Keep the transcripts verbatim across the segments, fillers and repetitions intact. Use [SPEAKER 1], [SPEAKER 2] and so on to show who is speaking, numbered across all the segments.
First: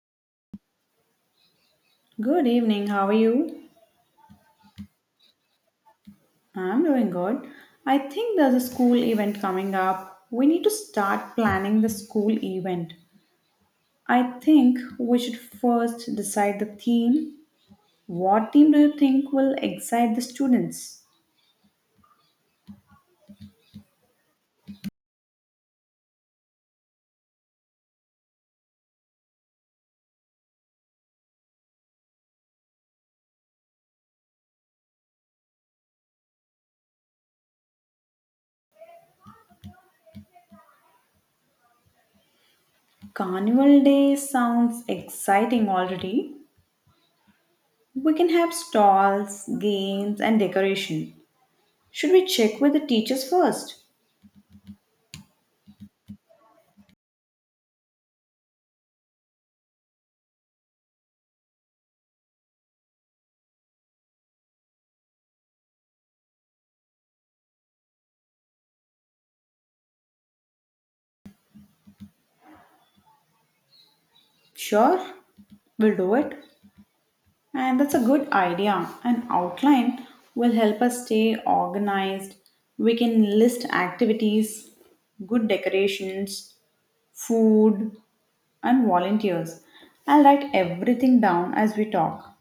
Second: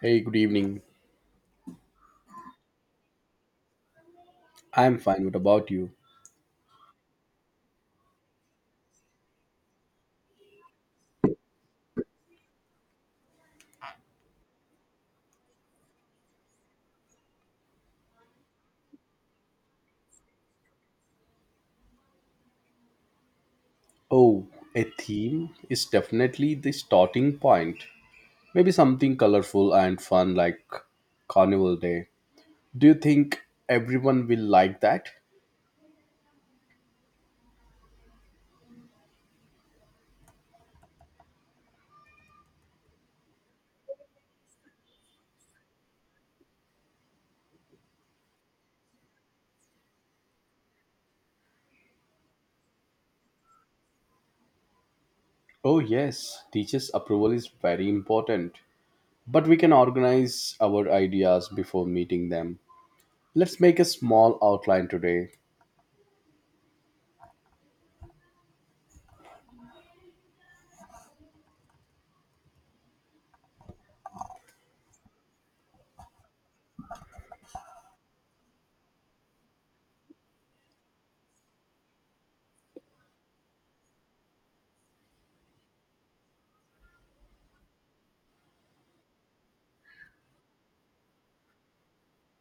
[SPEAKER 1] Hey, good evening.
[SPEAKER 2] Good evening, how are you?
[SPEAKER 1] I'm fine. What about you?
[SPEAKER 2] I'm doing good. I think there's a school event coming up. We need to start planning the school event. I think we should first decide the theme. What theme do you think will excite the students?
[SPEAKER 1] Oh, a theme is definitely the starting point. Maybe something colorful and fun like Carnival Day. Do you think everyone will like that?
[SPEAKER 2] Carnival Day sounds exciting already. We can have stalls, games, and decoration. Should we check with the teachers first?
[SPEAKER 1] Oh, yes. Teachers' approval is very important. But we can organize our ideas before meeting them. Let's make a small outline today.
[SPEAKER 2] Sure, we'll do it. And that's a good idea. An outline will help us stay organized. We can list activities, good decorations, food, and volunteers. I'll write everything down as we talk.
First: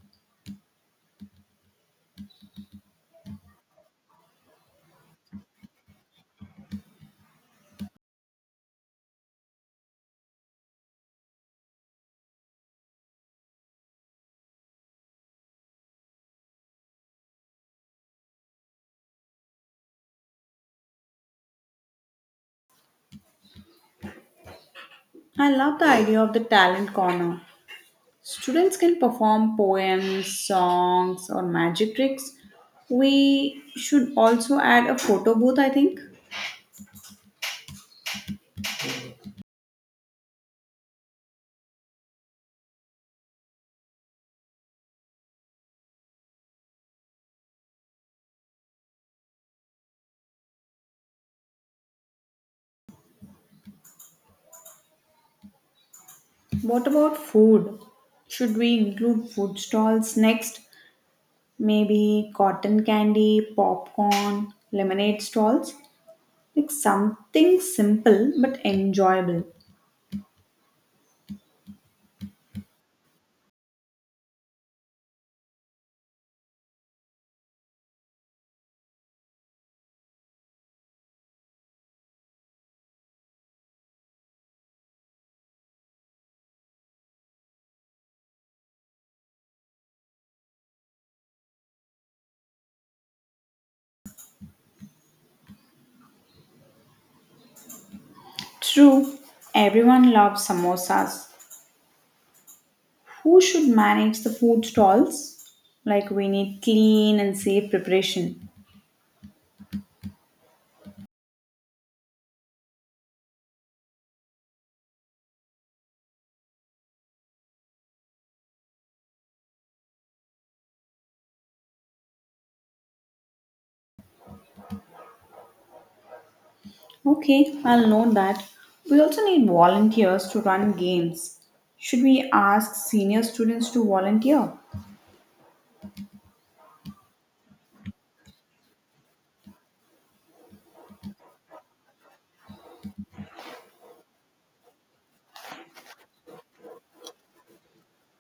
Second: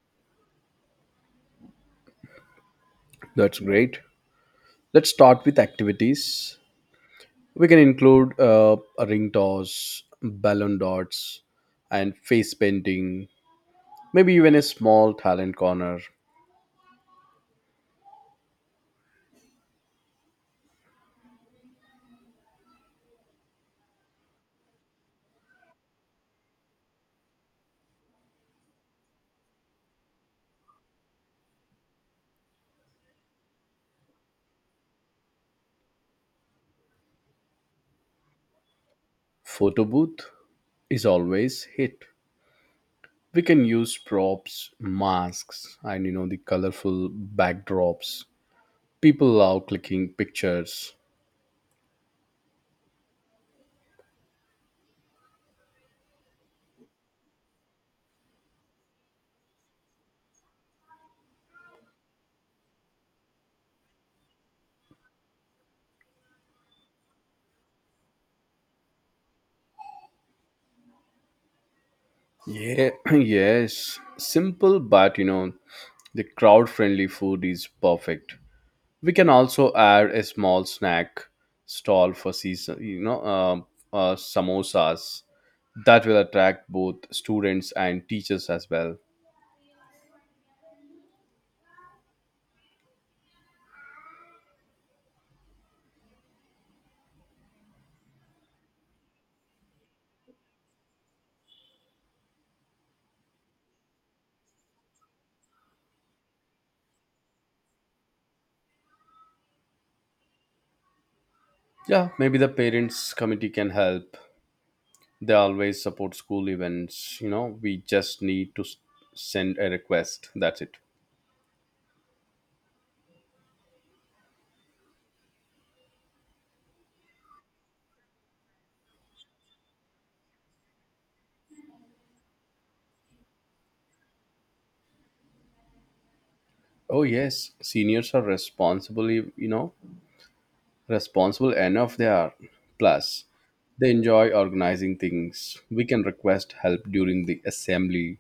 [SPEAKER 1] That's great. Let's start with activities. We can include uh, a ring toss, balloon dots, and face painting, maybe even a small talent corner.
[SPEAKER 2] I love the idea of the talent corner. Students can perform poems, songs, or magic tricks. We should also add a photo booth, I think.
[SPEAKER 1] Photo booth is always hit. We can use props, masks, and you know the colorful backdrops. People love clicking pictures.
[SPEAKER 2] What about food? Should we include food stalls next? Maybe cotton candy, popcorn, lemonade stalls, like something simple but enjoyable.
[SPEAKER 1] Yeah, yes, simple but you know the crowd friendly food is perfect. We can also add a small snack stall for season, you know, um uh, samosas that will attract both students and teachers as well.
[SPEAKER 2] True, everyone loves samosas. Who should manage the food stalls? Like we need clean and safe preparation.
[SPEAKER 1] Yeah, maybe the parents committee can help. They always support school events. You know, we just need to s- send a request. That's it.
[SPEAKER 2] Okay, I'll note that. We also need volunteers to run games. Should we ask senior students to volunteer?
[SPEAKER 1] Oh yes, seniors are responsibly, you know, responsible enough they are. Plus, they enjoy organizing things. We can request help during the assembly.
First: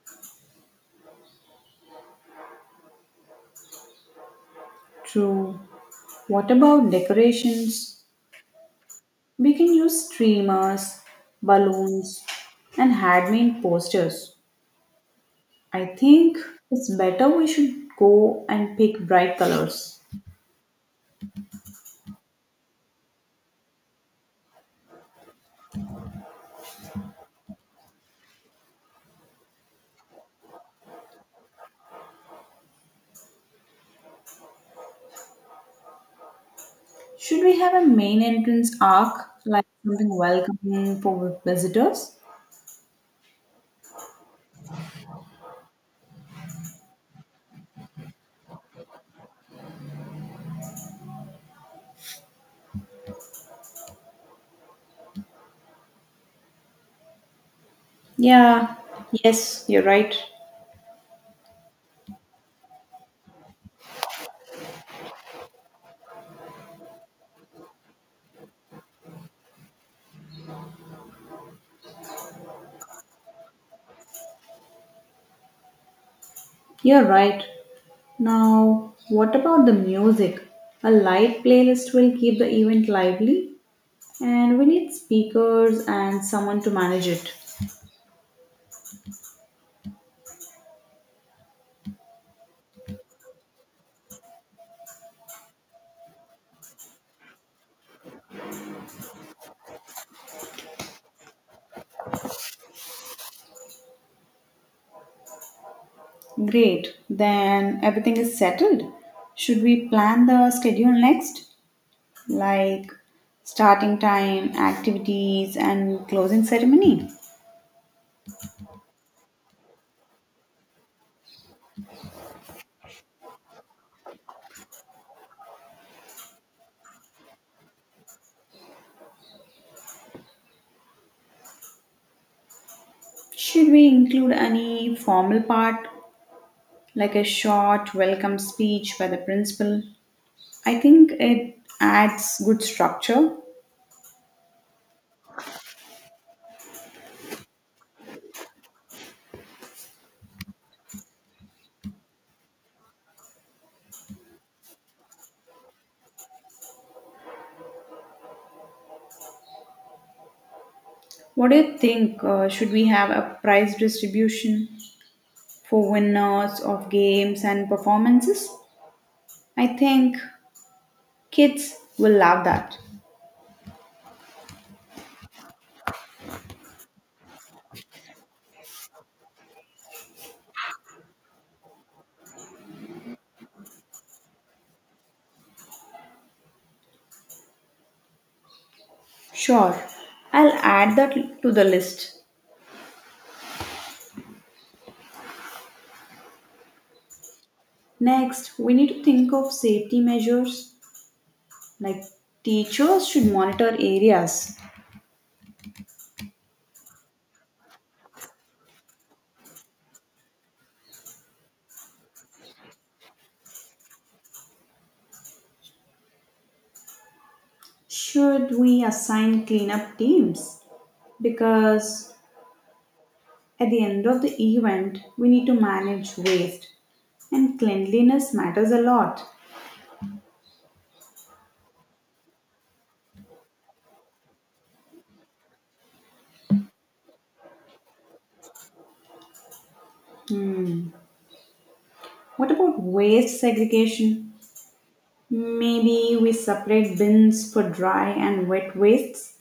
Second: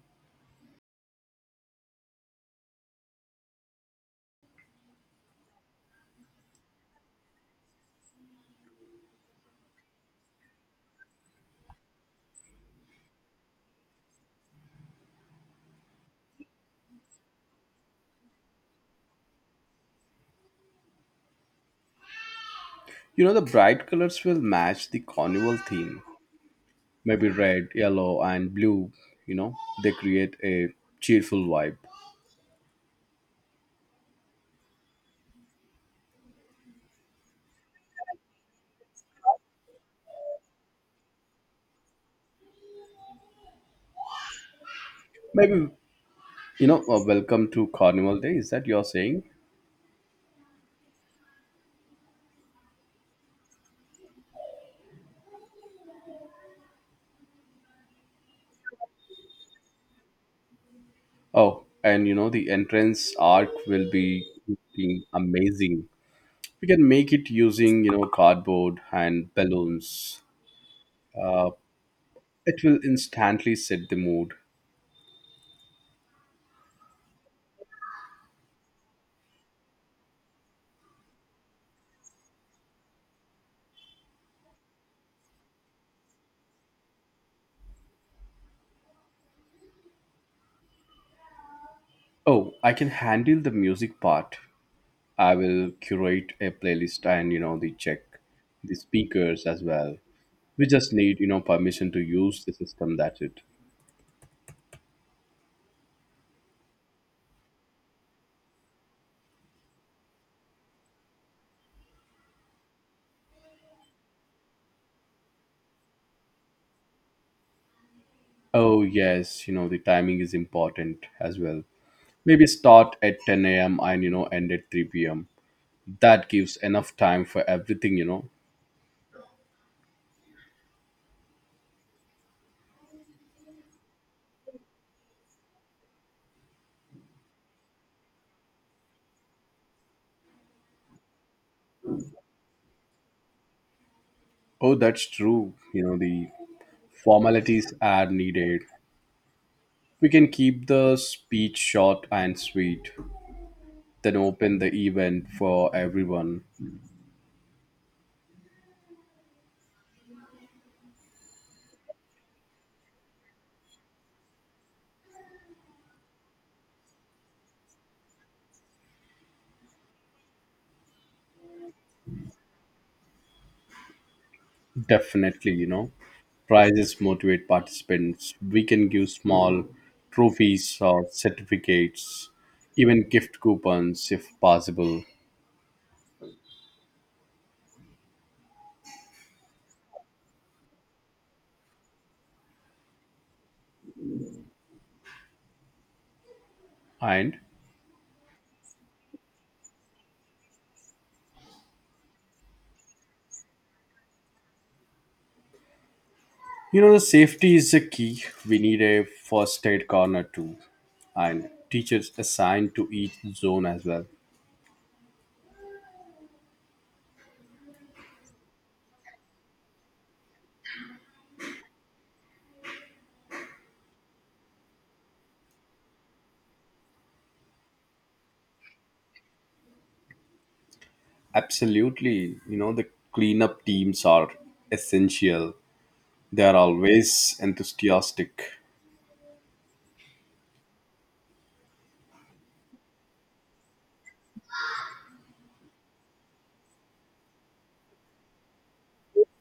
[SPEAKER 2] True. What about decorations? We can use streamers, balloons, and handmade posters. I think it's better we should go and pick bright colors.
[SPEAKER 1] You know, the bright colors will match the carnival theme. Maybe red, yellow, and blue, you know, they create a cheerful vibe.
[SPEAKER 2] Should we have a main entrance arc, like something welcoming for visitors?
[SPEAKER 1] Maybe, you know, a welcome to Carnival Day. Is that you're saying?
[SPEAKER 2] Yeah, yes, you're right.
[SPEAKER 1] Oh, and you know, the entrance arc will be looking amazing. We can make it using, you know, cardboard and balloons. Uh, it will instantly set the mood.
[SPEAKER 2] You're right. Now, what about the music? A light playlist will keep the event lively, and we need speakers and someone to manage it.
[SPEAKER 1] Oh, I can handle the music part. I will curate a playlist and you know the check the speakers as well. We just need you know permission to use the system. That's it.
[SPEAKER 2] Great. Then everything is settled. Should we plan the schedule next? Like starting time, activities, and closing ceremony?
[SPEAKER 1] Oh yes, you know the timing is important as well. Maybe start at ten a m and you know end at three p m. That gives enough time for everything. You know.
[SPEAKER 2] Should we include any formal part, like a short welcome speech by the principal? I think it adds good structure.
[SPEAKER 1] Oh, that's true. You know the formalities are needed. We can keep the speech short and sweet, then open the event for everyone.
[SPEAKER 2] What do you think? Uh, should we have a prize distribution for winners of games and performances? I think kids will love that.
[SPEAKER 1] Definitely, you know, prizes motivate participants. We can give small trophies or certificates, even gift coupons if possible.
[SPEAKER 2] Sure, I'll add that to the list.
[SPEAKER 1] And
[SPEAKER 2] Next, we need to think of safety measures like teachers should monitor areas.
[SPEAKER 1] you know, the safety is the key. We need a first aid corner too, and teachers assigned to each zone as well.
[SPEAKER 2] Should we assign cleanup teams? Because at the end of the event, we need to manage waste, and cleanliness matters a lot.
[SPEAKER 1] Absolutely, you know, the cleanup teams are essential. They are always enthusiastic.
[SPEAKER 2] What about waste segregation? Maybe we separate bins for dry and wet wastes.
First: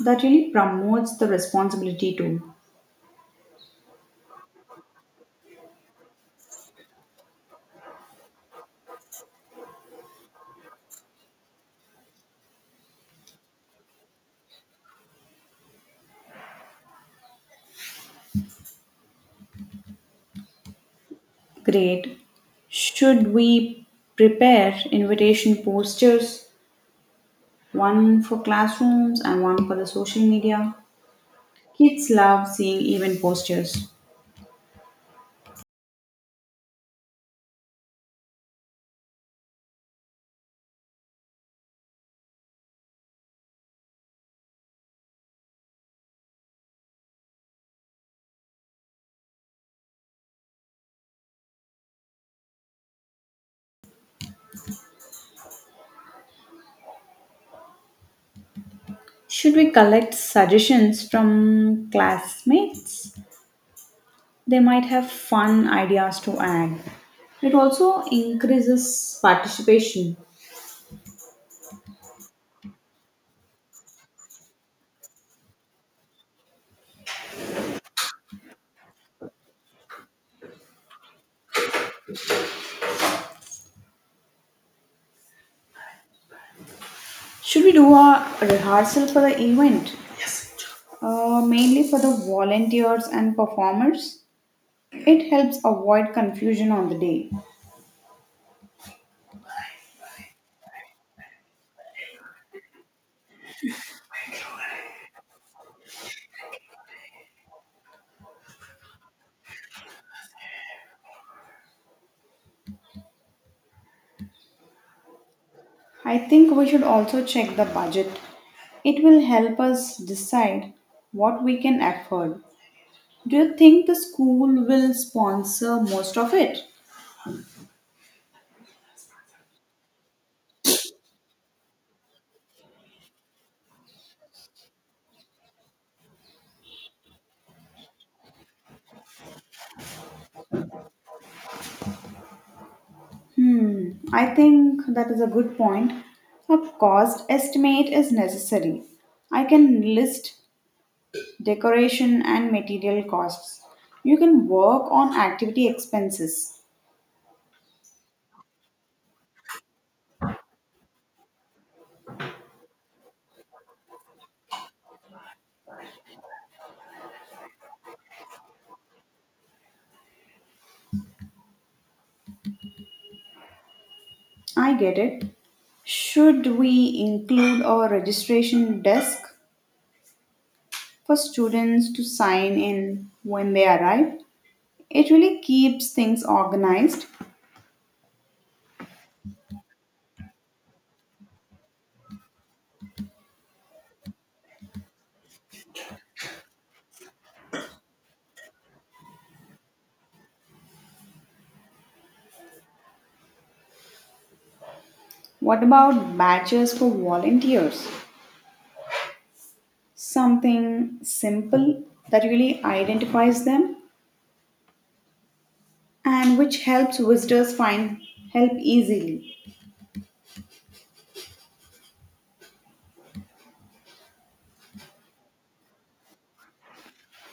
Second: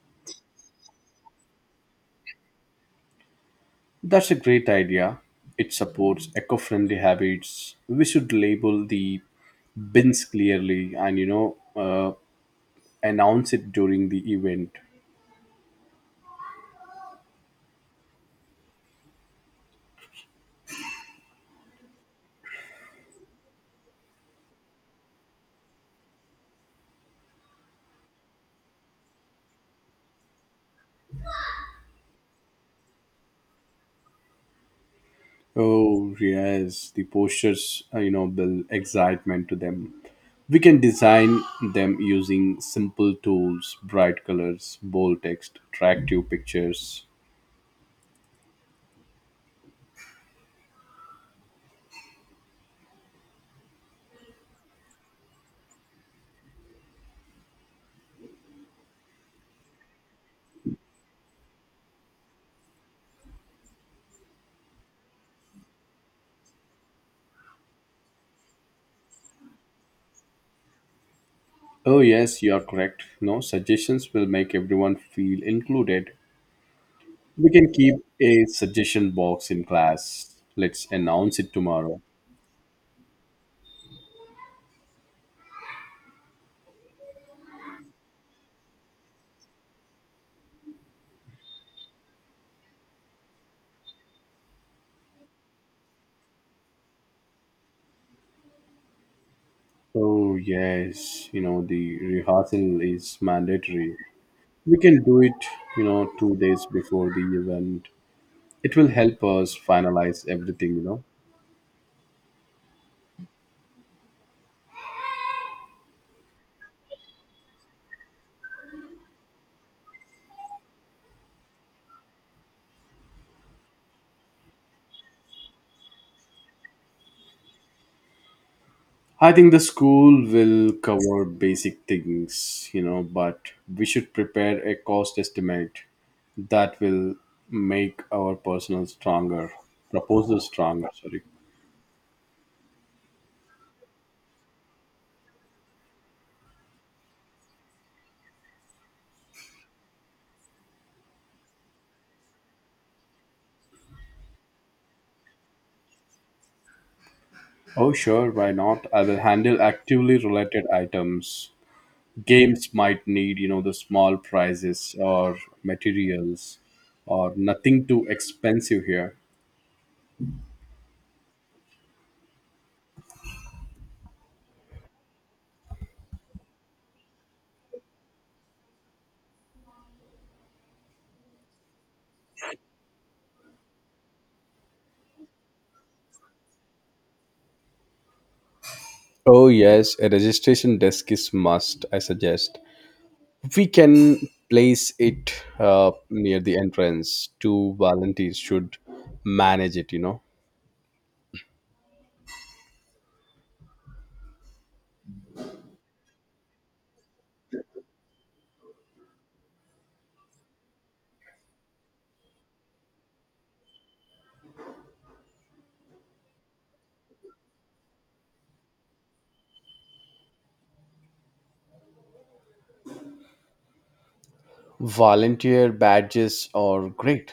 [SPEAKER 2] That really promotes the responsibility too.
[SPEAKER 1] That's a great idea. It supports eco friendly habits. We should label the bins clearly and, you know, uh, announce it during the event.
[SPEAKER 2] Great. Should we prepare invitation posters, one for classrooms and one for the social media? Kids love seeing event posters.
[SPEAKER 1] Oh, yes, the posters, uh, you know, build excitement to them. We can design them using simple tools, bright colors, bold text, attractive pictures.
[SPEAKER 2] Should we collect suggestions from classmates? They might have fun ideas to add. It also increases participation.
[SPEAKER 1] Oh, yes, you are correct. No, suggestions will make everyone feel included. We can keep a suggestion box in class. Let's announce it tomorrow.
[SPEAKER 2] Should we do a rehearsal for the event? Uh, mainly for the volunteers and performers. It helps avoid confusion on the day.
[SPEAKER 1] Oh, yes, you know, the rehearsal is mandatory. We can do it, you know, two days before the event. It will help us finalize everything, you know.
[SPEAKER 2] I think we should also check the budget. It will help us decide what we can afford. Do you think the school will sponsor most of it?
[SPEAKER 1] I think the school will cover basic things, you know, but we should prepare a cost estimate that will make our personal stronger, proposal stronger, sorry.
[SPEAKER 2] Hmm, I think that is a good point. A cost estimate is necessary. I can list decoration and material costs. You can work on activity expenses.
[SPEAKER 1] Oh, sure, why not? I will handle actively related items. Games might need, you know, the small prizes or materials or nothing too expensive here.
[SPEAKER 2] I get it. Should we include a registration desk? For students to sign in when they arrive. It really keeps things organized.
[SPEAKER 1] Oh yes, a registration desk is must. I suggest we can place it uh, near the entrance. Two volunteers should manage it. You know,
[SPEAKER 2] What about badges for volunteers? Something simple that really identifies them and which helps visitors find help easily.
[SPEAKER 1] volunteer badges are great.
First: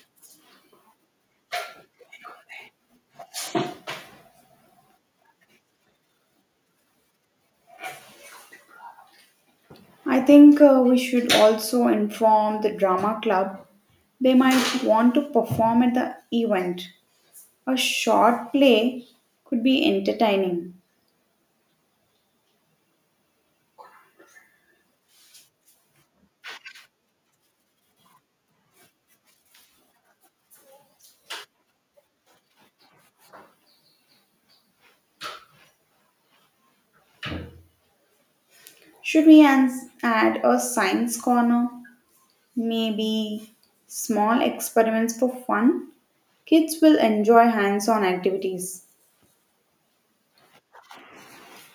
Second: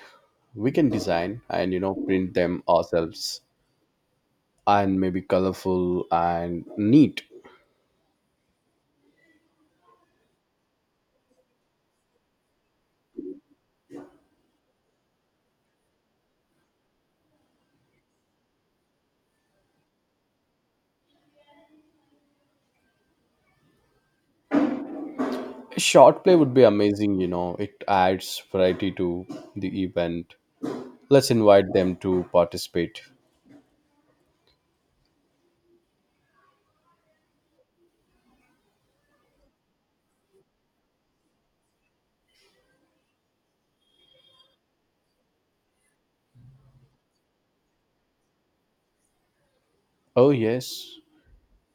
[SPEAKER 1] We can design and you know print them ourselves, and maybe colorful and neat.
[SPEAKER 2] I think uh, we should also inform the drama club they might want to perform at the event. A short play could be entertaining.
[SPEAKER 1] Short play would be amazing, you know. It adds variety to the event. Let's invite them to participate.
[SPEAKER 2] Should we ans- add a science corner? Maybe small experiments for fun. Kids will enjoy hands on activities.
[SPEAKER 1] Oh yes.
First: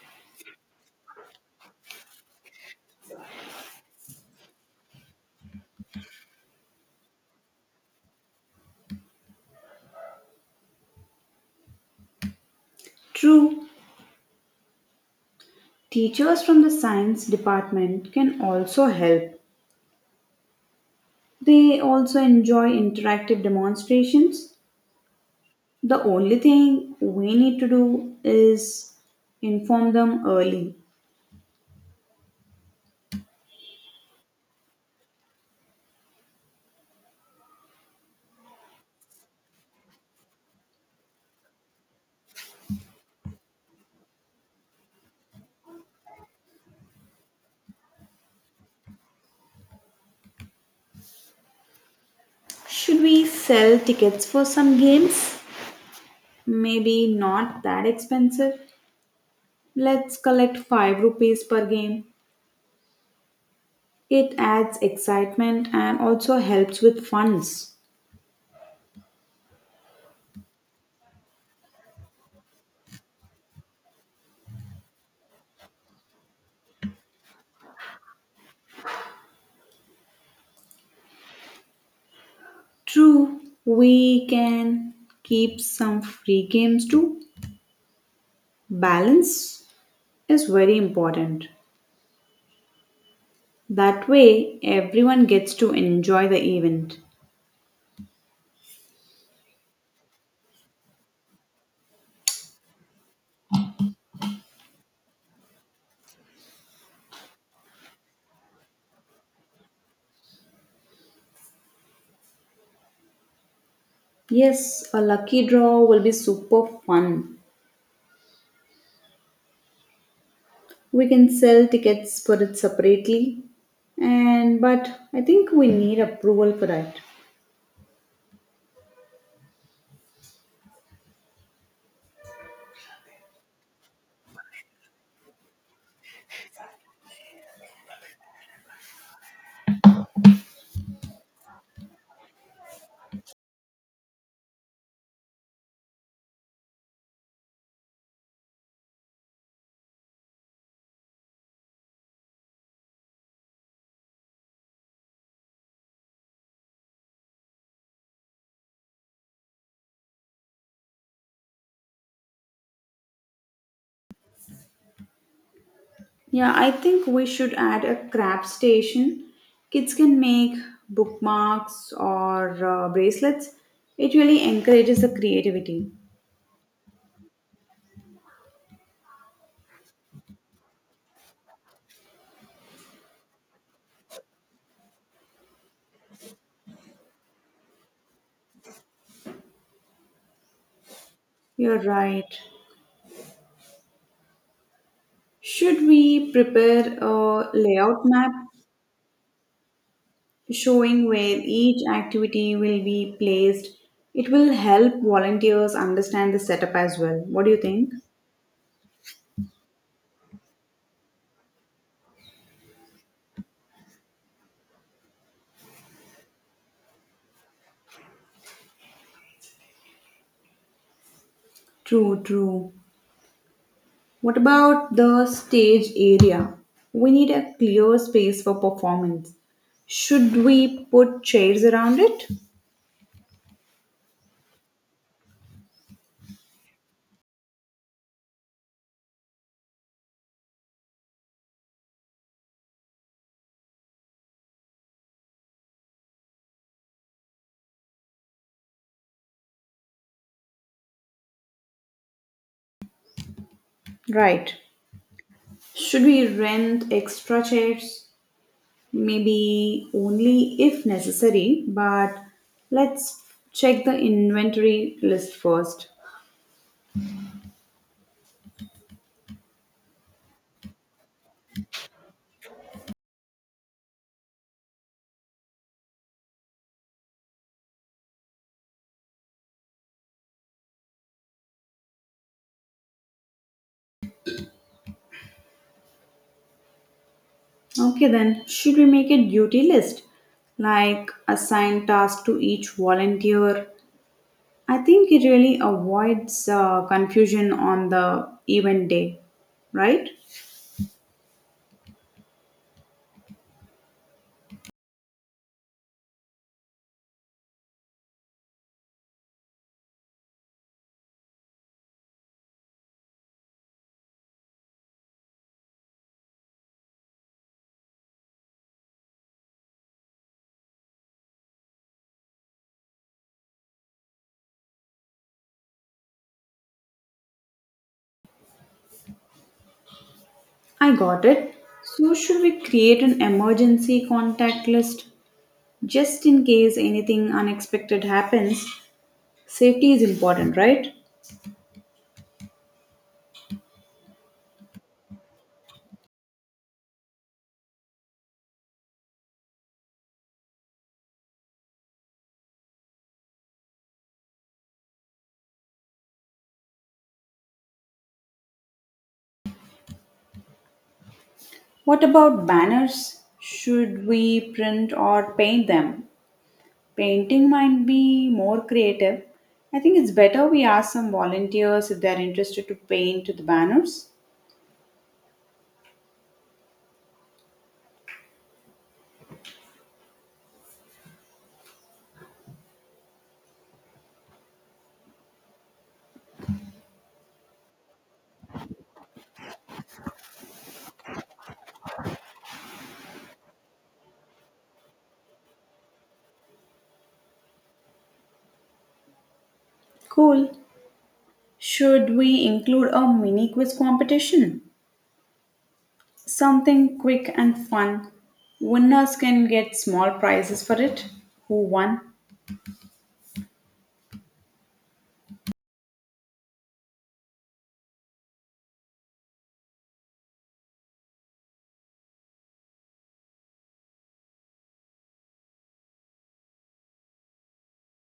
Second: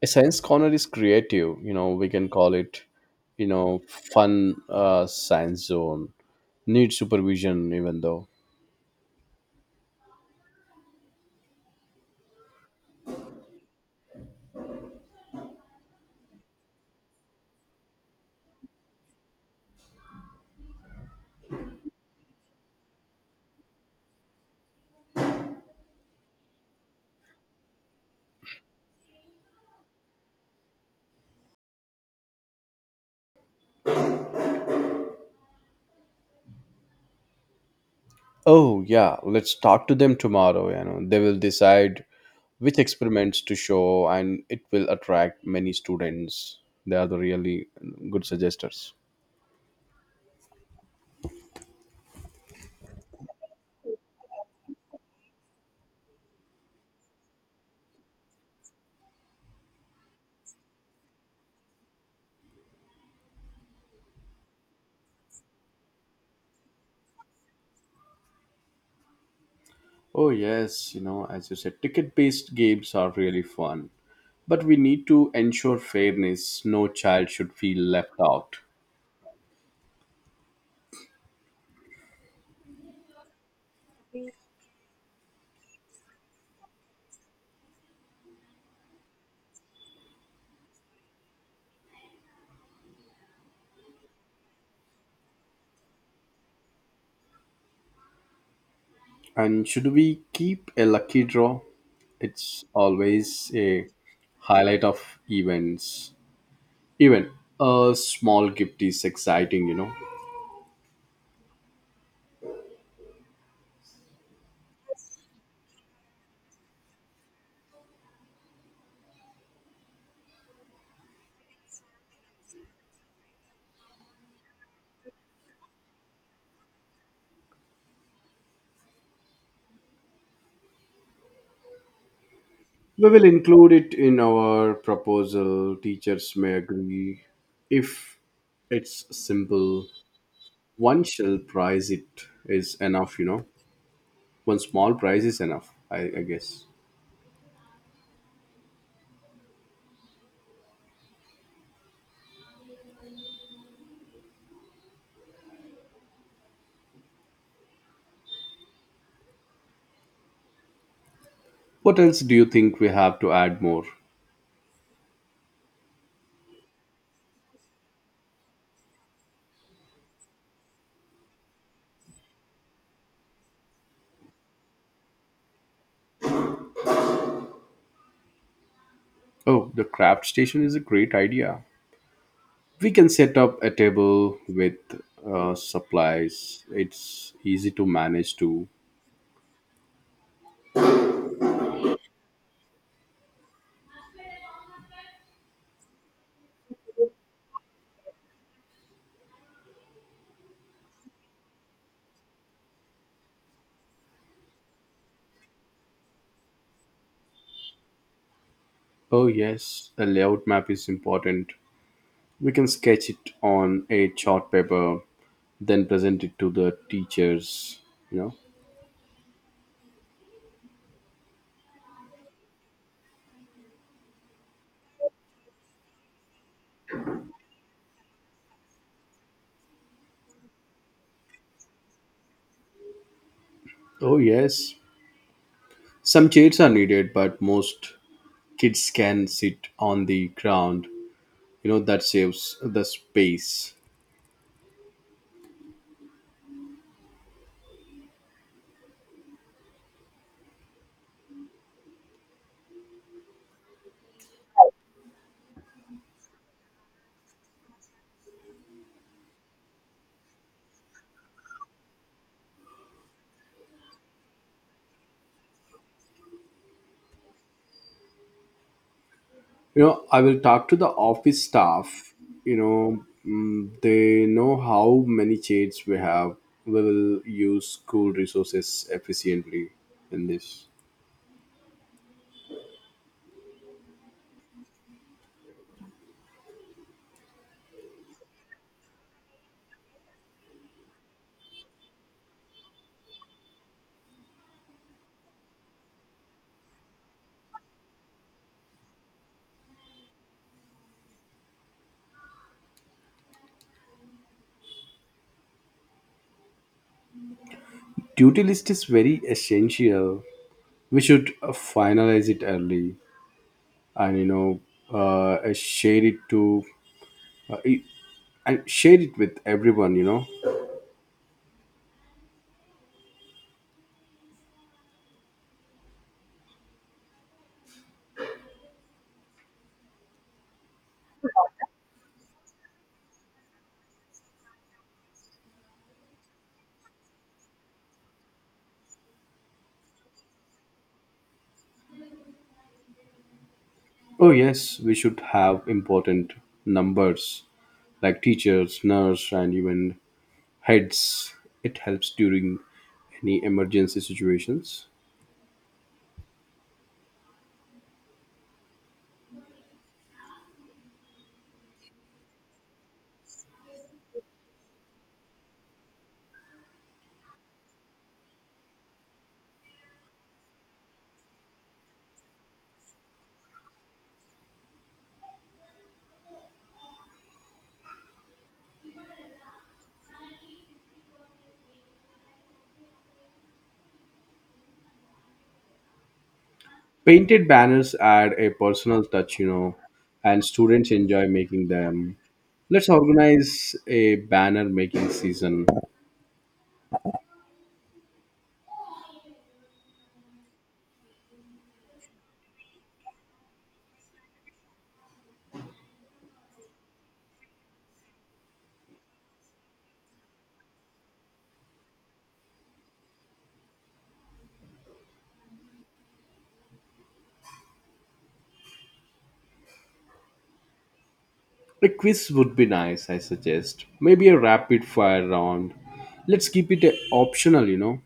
[SPEAKER 1] A science corner is creative, you know, we can call it, you know, fun uh, science zone. Need supervision even though.
[SPEAKER 2] True, teachers from the science department can also help. They also enjoy interactive demonstrations. The only thing we need to do is inform them early.
[SPEAKER 1] Oh, yeah, let's talk to them tomorrow. You know, they will decide which experiments to show, and it will attract many students. They are the really good suggestors.
[SPEAKER 2] Should we sell tickets for some games? Maybe not that expensive. Let's collect five rupees per game. It adds excitement and also helps with funds.
[SPEAKER 1] Oh, yes, you know, as you said, ticket based games are really fun. But we need to ensure fairness. No child should feel left out.
[SPEAKER 2] True, we can keep some free games too. Balance is very important. That way, everyone gets to enjoy the event.
[SPEAKER 1] And should we keep a lucky draw? It's always a highlight of events. Even a small gift is exciting, you know.
[SPEAKER 2] Yes, a lucky draw will be super fun. We can sell tickets for it separately, and but I think we need approval for that.
[SPEAKER 1] We will include it in our proposal. Teachers may agree if it's simple. One shall prize it is enough, you know. One small prize is enough, I, I guess. What else do you think we have to add more?
[SPEAKER 2] Yeah, I think we should add a craft station. Kids can make bookmarks or uh, bracelets. It really encourages the creativity.
[SPEAKER 1] Oh, the craft station is a great idea. We can set up a table with uh, supplies. It's easy to manage too.
[SPEAKER 2] You're right. Should we prepare a layout map showing where each activity will be placed? It will help volunteers understand the setup as well. What do you think?
[SPEAKER 1] Oh, yes, a layout map is important. We can sketch it on a chart paper then present it to the teachers you know
[SPEAKER 2] True, true. What about the stage area? We need a clear space for performance. Should we put chairs around it?
[SPEAKER 1] oh yes, some chairs are needed, but most kids can sit on the ground. you know that saves the space.
[SPEAKER 2] Right. Should we rent extra chairs? Maybe only if necessary, but let's check the inventory list first.
[SPEAKER 1] You know, I will talk to the office staff. You know mm, they know how many chairs we have. We will use school resources efficiently in this.
[SPEAKER 2] Okay, then, should we make a duty list? Like assign tasks to each volunteer. I think it really avoids uh, confusion on the event day, right?
[SPEAKER 1] Duty list is very essential. We should uh, finalize it early, and you know uh, I share it to uh, it- and share it with everyone you know
[SPEAKER 2] I got it. So, should we create an emergency contact list just in case anything unexpected happens? Safety is important, right?
[SPEAKER 1] Oh yes, we should have important numbers like teachers, nurse, and even heads. It helps during any emergency situations.
[SPEAKER 2] What about banners? Should we print or paint them? Painting might be more creative. I think it's better we ask some volunteers if they're interested to paint the banners.
[SPEAKER 1] Painted banners add a personal touch, you know and students enjoy making them. Let's organize a banner making season.
[SPEAKER 2] Cool. Should we include a mini quiz competition? Something quick and fun. Winners can get small prizes for it. Who won?
[SPEAKER 1] A quiz would be nice, I suggest. Maybe a rapid fire round. Let's keep it uh, optional, you know.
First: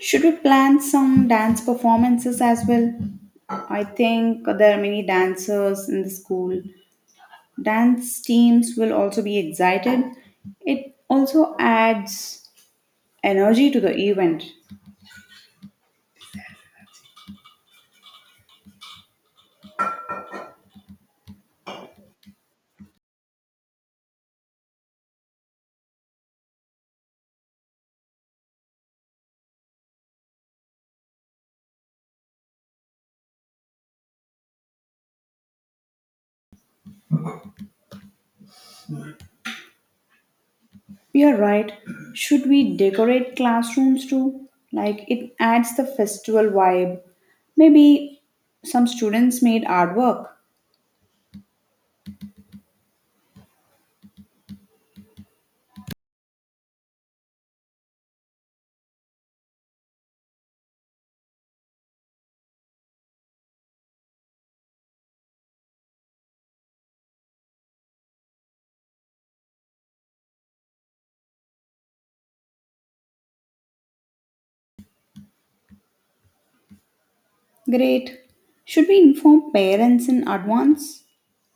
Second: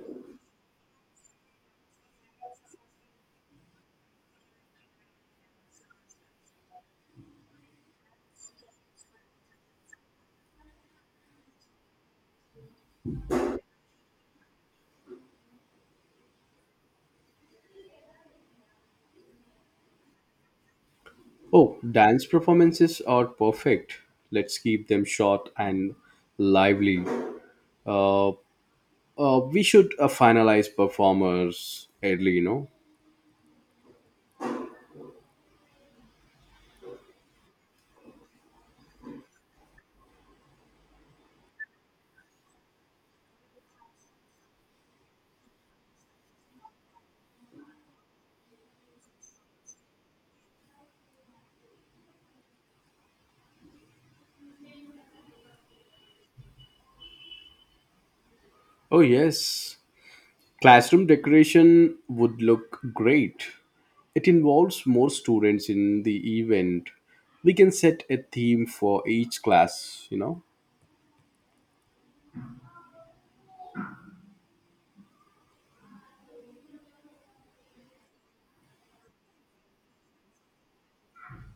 [SPEAKER 2] Should we plan some dance performances as well? I think there are many dancers in the school. Dance teams will also be excited. It also adds energy to the event.
[SPEAKER 1] Oh, dance performances are perfect. Let's keep them short and lively. Uh, uh, we should uh, finalize performers early, you know.
[SPEAKER 2] You're right. Should we decorate classrooms too? Like it adds the festival vibe. Maybe some students made artwork.
[SPEAKER 1] Oh, yes. Classroom decoration would look great. It involves more students in the event. We can set a theme for each class, you know.
[SPEAKER 2] Great. Should we inform parents in advance?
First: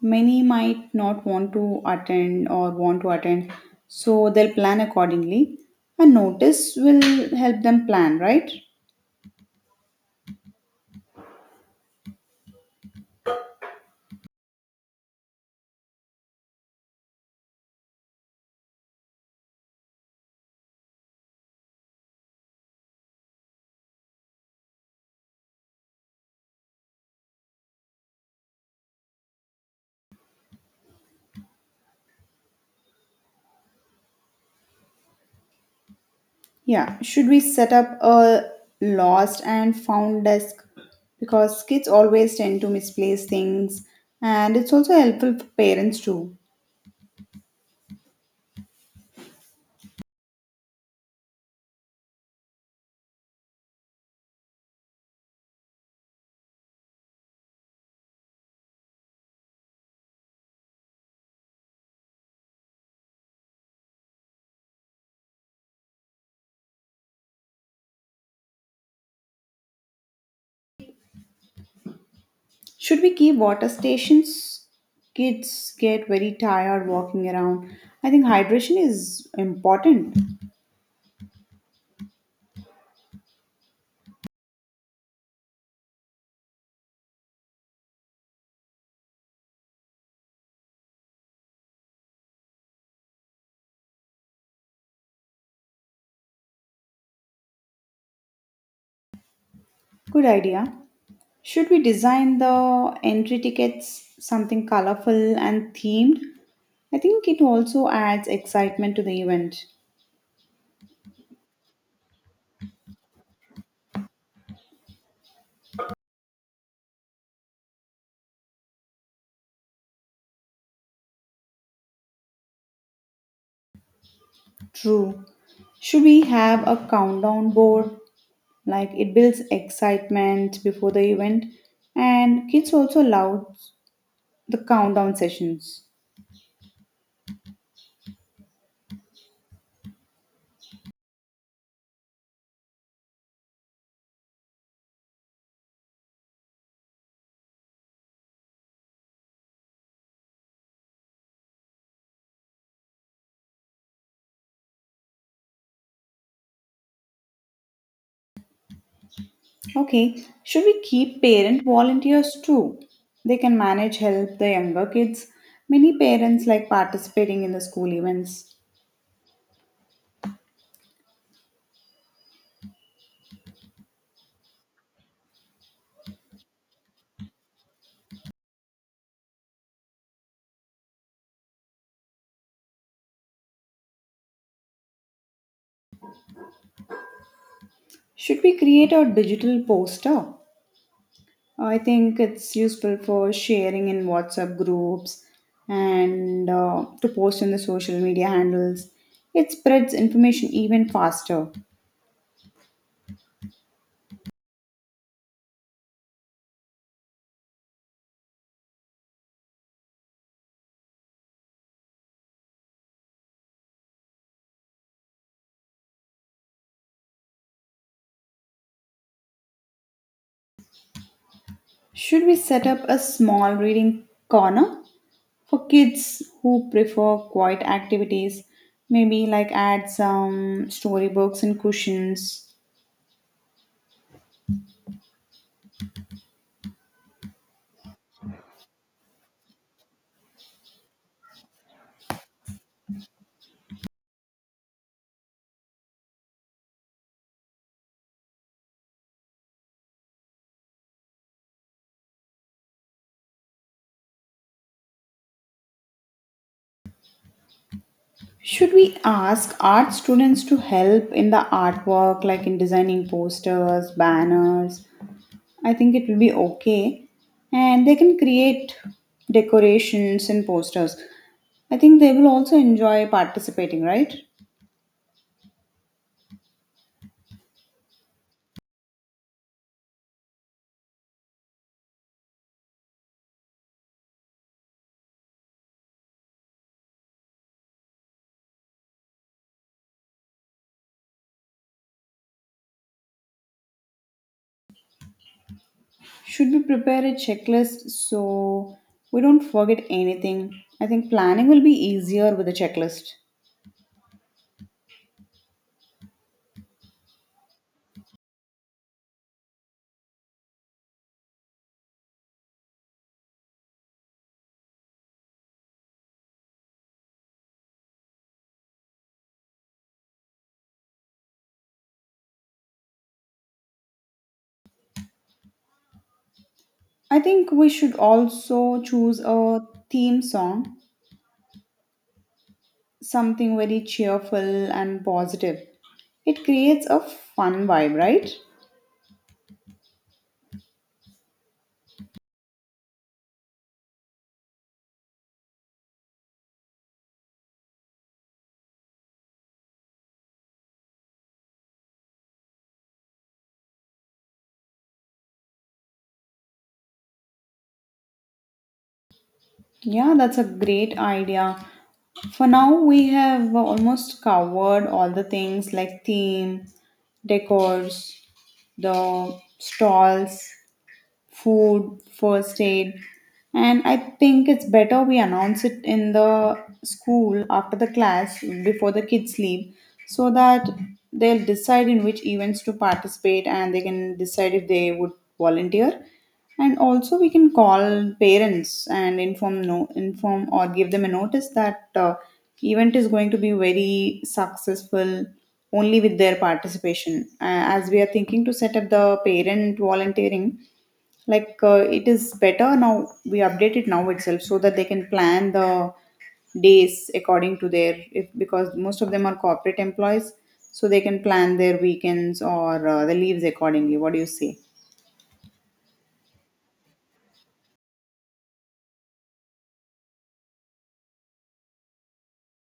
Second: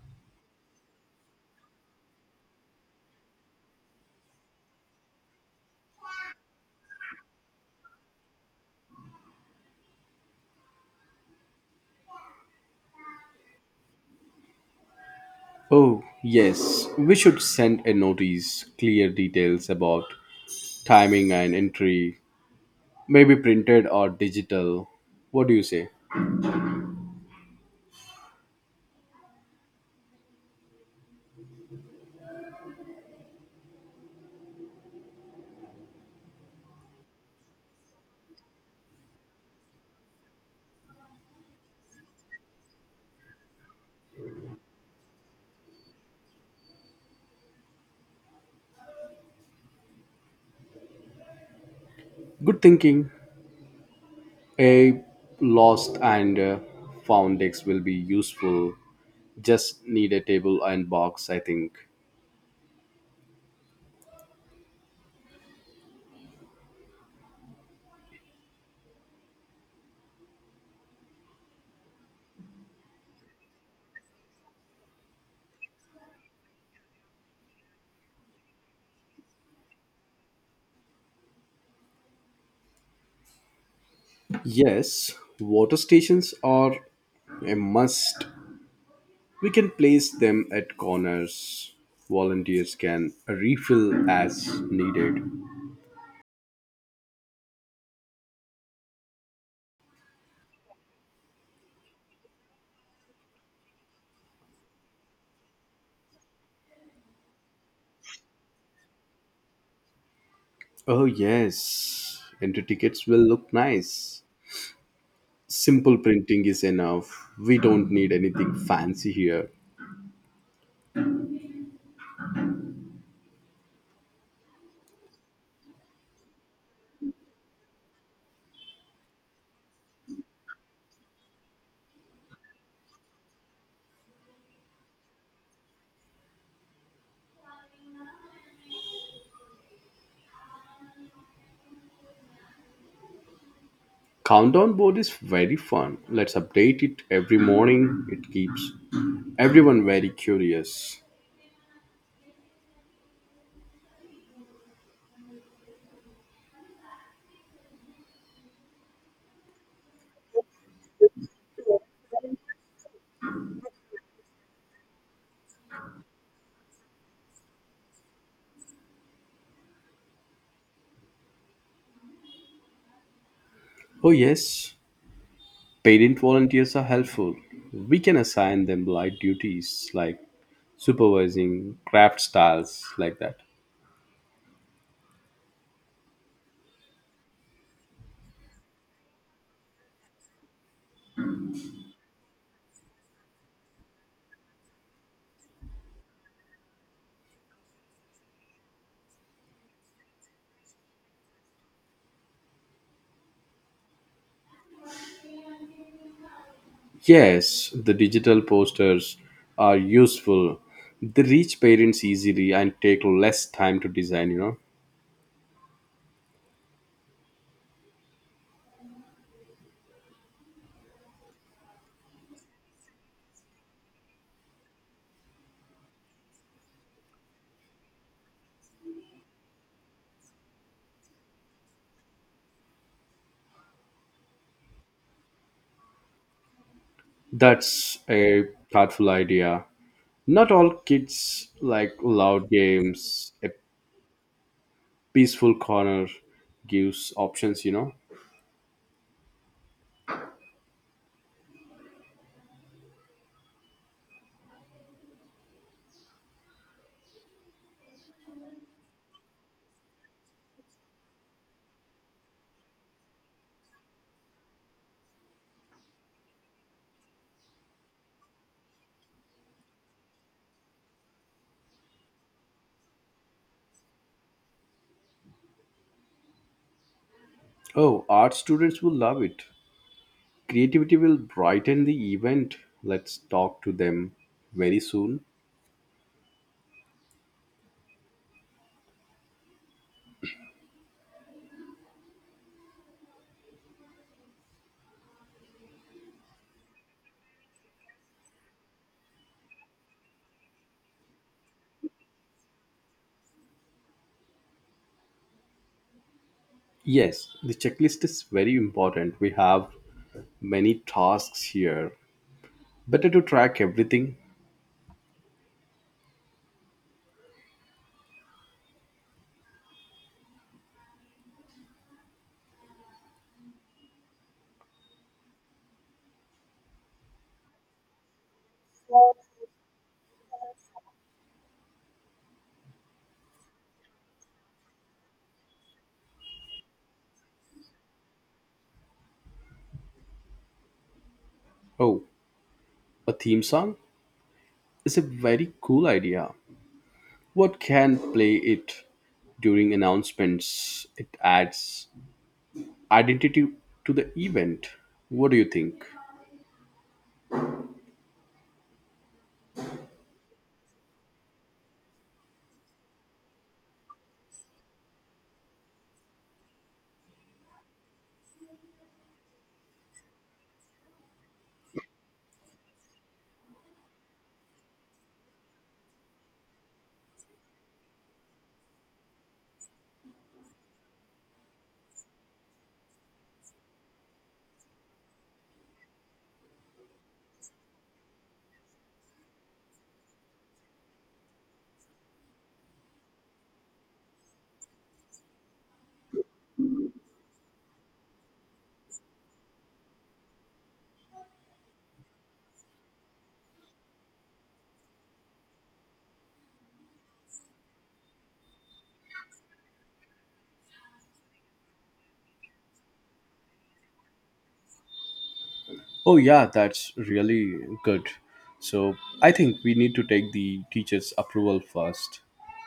[SPEAKER 2] Many might not want to attend or want to attend, so they'll plan accordingly. A notice will help them plan, right?
[SPEAKER 1] Oh, yes. We should send a notice, clear details about timing and entry, maybe printed or digital. What do you say?
[SPEAKER 2] Yeah, should we set up a lost and found desk? Because kids always tend to misplace things, and it's also helpful for parents too.
[SPEAKER 1] Good thinking. A lost and uh, found X will be useful. Just need a table and box, I think.
[SPEAKER 2] Should we keep water stations? Kids get very tired walking around. I think hydration is important.
[SPEAKER 1] Yes, water stations are a must. We can place them at corners. Volunteers can refill as needed.
[SPEAKER 2] Good idea. Should we design the entry tickets something colorful and themed? I think it also adds excitement to the event.
[SPEAKER 1] Oh, yes. Entry tickets will look nice. Simple printing is enough. We don't need anything fancy here.
[SPEAKER 2] True. Should we have a countdown board? Like it builds excitement before the event, and kids also love the countdown sessions.
[SPEAKER 1] Countdown board is very fun. Let's update it every morning. It keeps everyone very curious.
[SPEAKER 2] Okay, should we keep parent volunteers too? They can manage help the younger kids. Many parents like participating in the school events.
[SPEAKER 1] Oh, yes. Parent volunteers are helpful. We can assign them light duties like supervising craft styles, like that.
[SPEAKER 2] Should we create a digital poster? Uh, I think it's useful for sharing in WhatsApp groups and uh, to post in the social media handles. It spreads information even faster.
[SPEAKER 1] Yes, the digital posters are useful. They reach parents easily and take less time to design, you know.
[SPEAKER 2] Should we set up a small reading corner for kids who prefer quiet activities? Maybe like add some storybooks and cushions.
[SPEAKER 1] That's a thoughtful idea. Not all kids like loud games. A peaceful corner gives options, you know.
[SPEAKER 2] Should we ask art students to help in the artwork, like in designing posters, banners? I think it will be okay. And they can create decorations and posters. I think they will also enjoy participating, right?
[SPEAKER 1] Oh, art students will love it. Creativity will brighten the event. Let's talk to them very soon.
[SPEAKER 2] Should we prepare a checklist so we don't forget anything? I think planning will be easier with a checklist.
[SPEAKER 1] Yes, the checklist is very important. We have many tasks here. Better to track everything.
[SPEAKER 2] I think we should also choose a theme song, something very cheerful and positive. It creates a fun vibe, right?
[SPEAKER 1] Oh, a theme song is a very cool idea. What can play it during announcements? It adds identity to the event. What do you think?
[SPEAKER 2] Yeah, that's a great idea. For now, we have almost covered all the things like theme, decors, the stalls, food, first aid. And I think it's better we announce it in the school after the class before the kids leave so that they'll decide in which events to participate and they can decide if they would volunteer. And also we can call parents and inform no inform or give them a notice that uh, event is going to be very successful only with their participation. Uh, as we are thinking to set up the parent volunteering like uh, it is better now we update it now itself so that they can plan the days according to their if because most of them are corporate employees so they can plan their weekends or uh, the leaves accordingly. What do you say?
[SPEAKER 1] Oh, yeah, that's really good. So, I think we need to take the teacher's approval first.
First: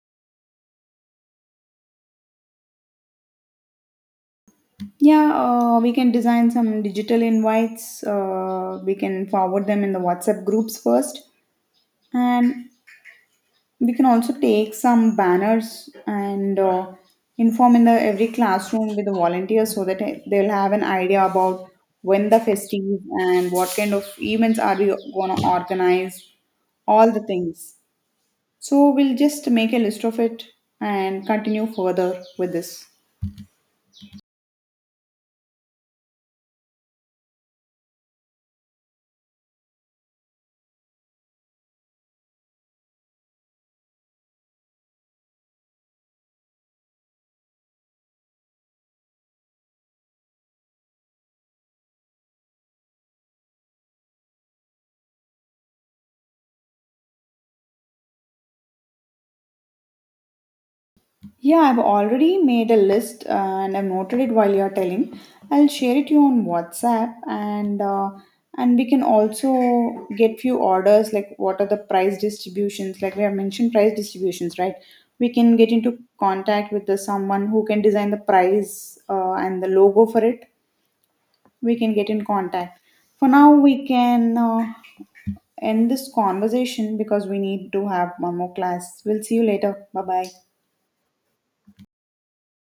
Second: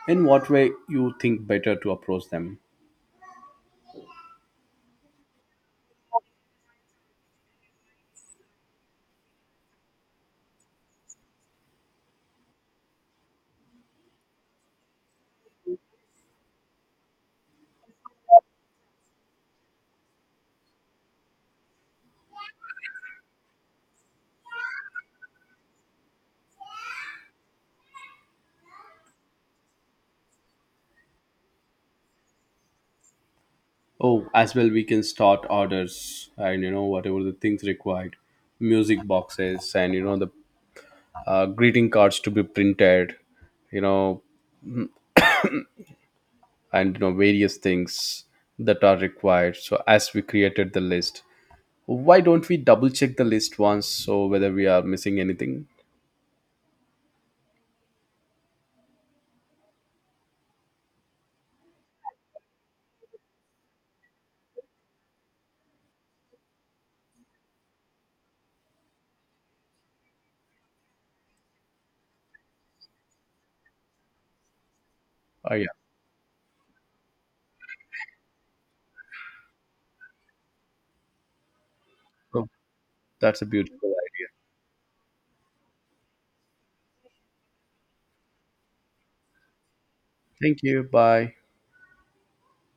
[SPEAKER 1] In what way you think better to approach them?
[SPEAKER 2] Yeah, uh, we can design some digital invites. Uh, we can forward them in the WhatsApp groups first. And we can also take some banners and uh, inform in the every classroom with the volunteers so that eh, they'll have an idea about when the festive and what kind of events are we going to organize, all the things. So we'll just make a list of it and continue further with this.
[SPEAKER 1] Oh, as well we can start orders and you know whatever the things required, music boxes and you know the uh, greeting cards to be printed, you know and you know various things that are required. So as we created the list, why don't we double check the list once, so whether we are missing anything.
[SPEAKER 2] Yeah, I've already made a list uh, and I've noted it while you're telling. I'll share it you on WhatsApp and uh, and we can also get few orders like what are the price distributions, like we have mentioned price distributions, right? We can
[SPEAKER 1] Oh
[SPEAKER 2] get
[SPEAKER 1] yeah.
[SPEAKER 2] into contact with the someone who can design the price uh, and the logo for it. We can get in
[SPEAKER 1] Oh,
[SPEAKER 2] contact for
[SPEAKER 1] that's a
[SPEAKER 2] now. We
[SPEAKER 1] beautiful idea.
[SPEAKER 2] can uh, end this conversation because we need to have one more class. We'll see you later. Bye bye.
[SPEAKER 1] Thank you. Bye.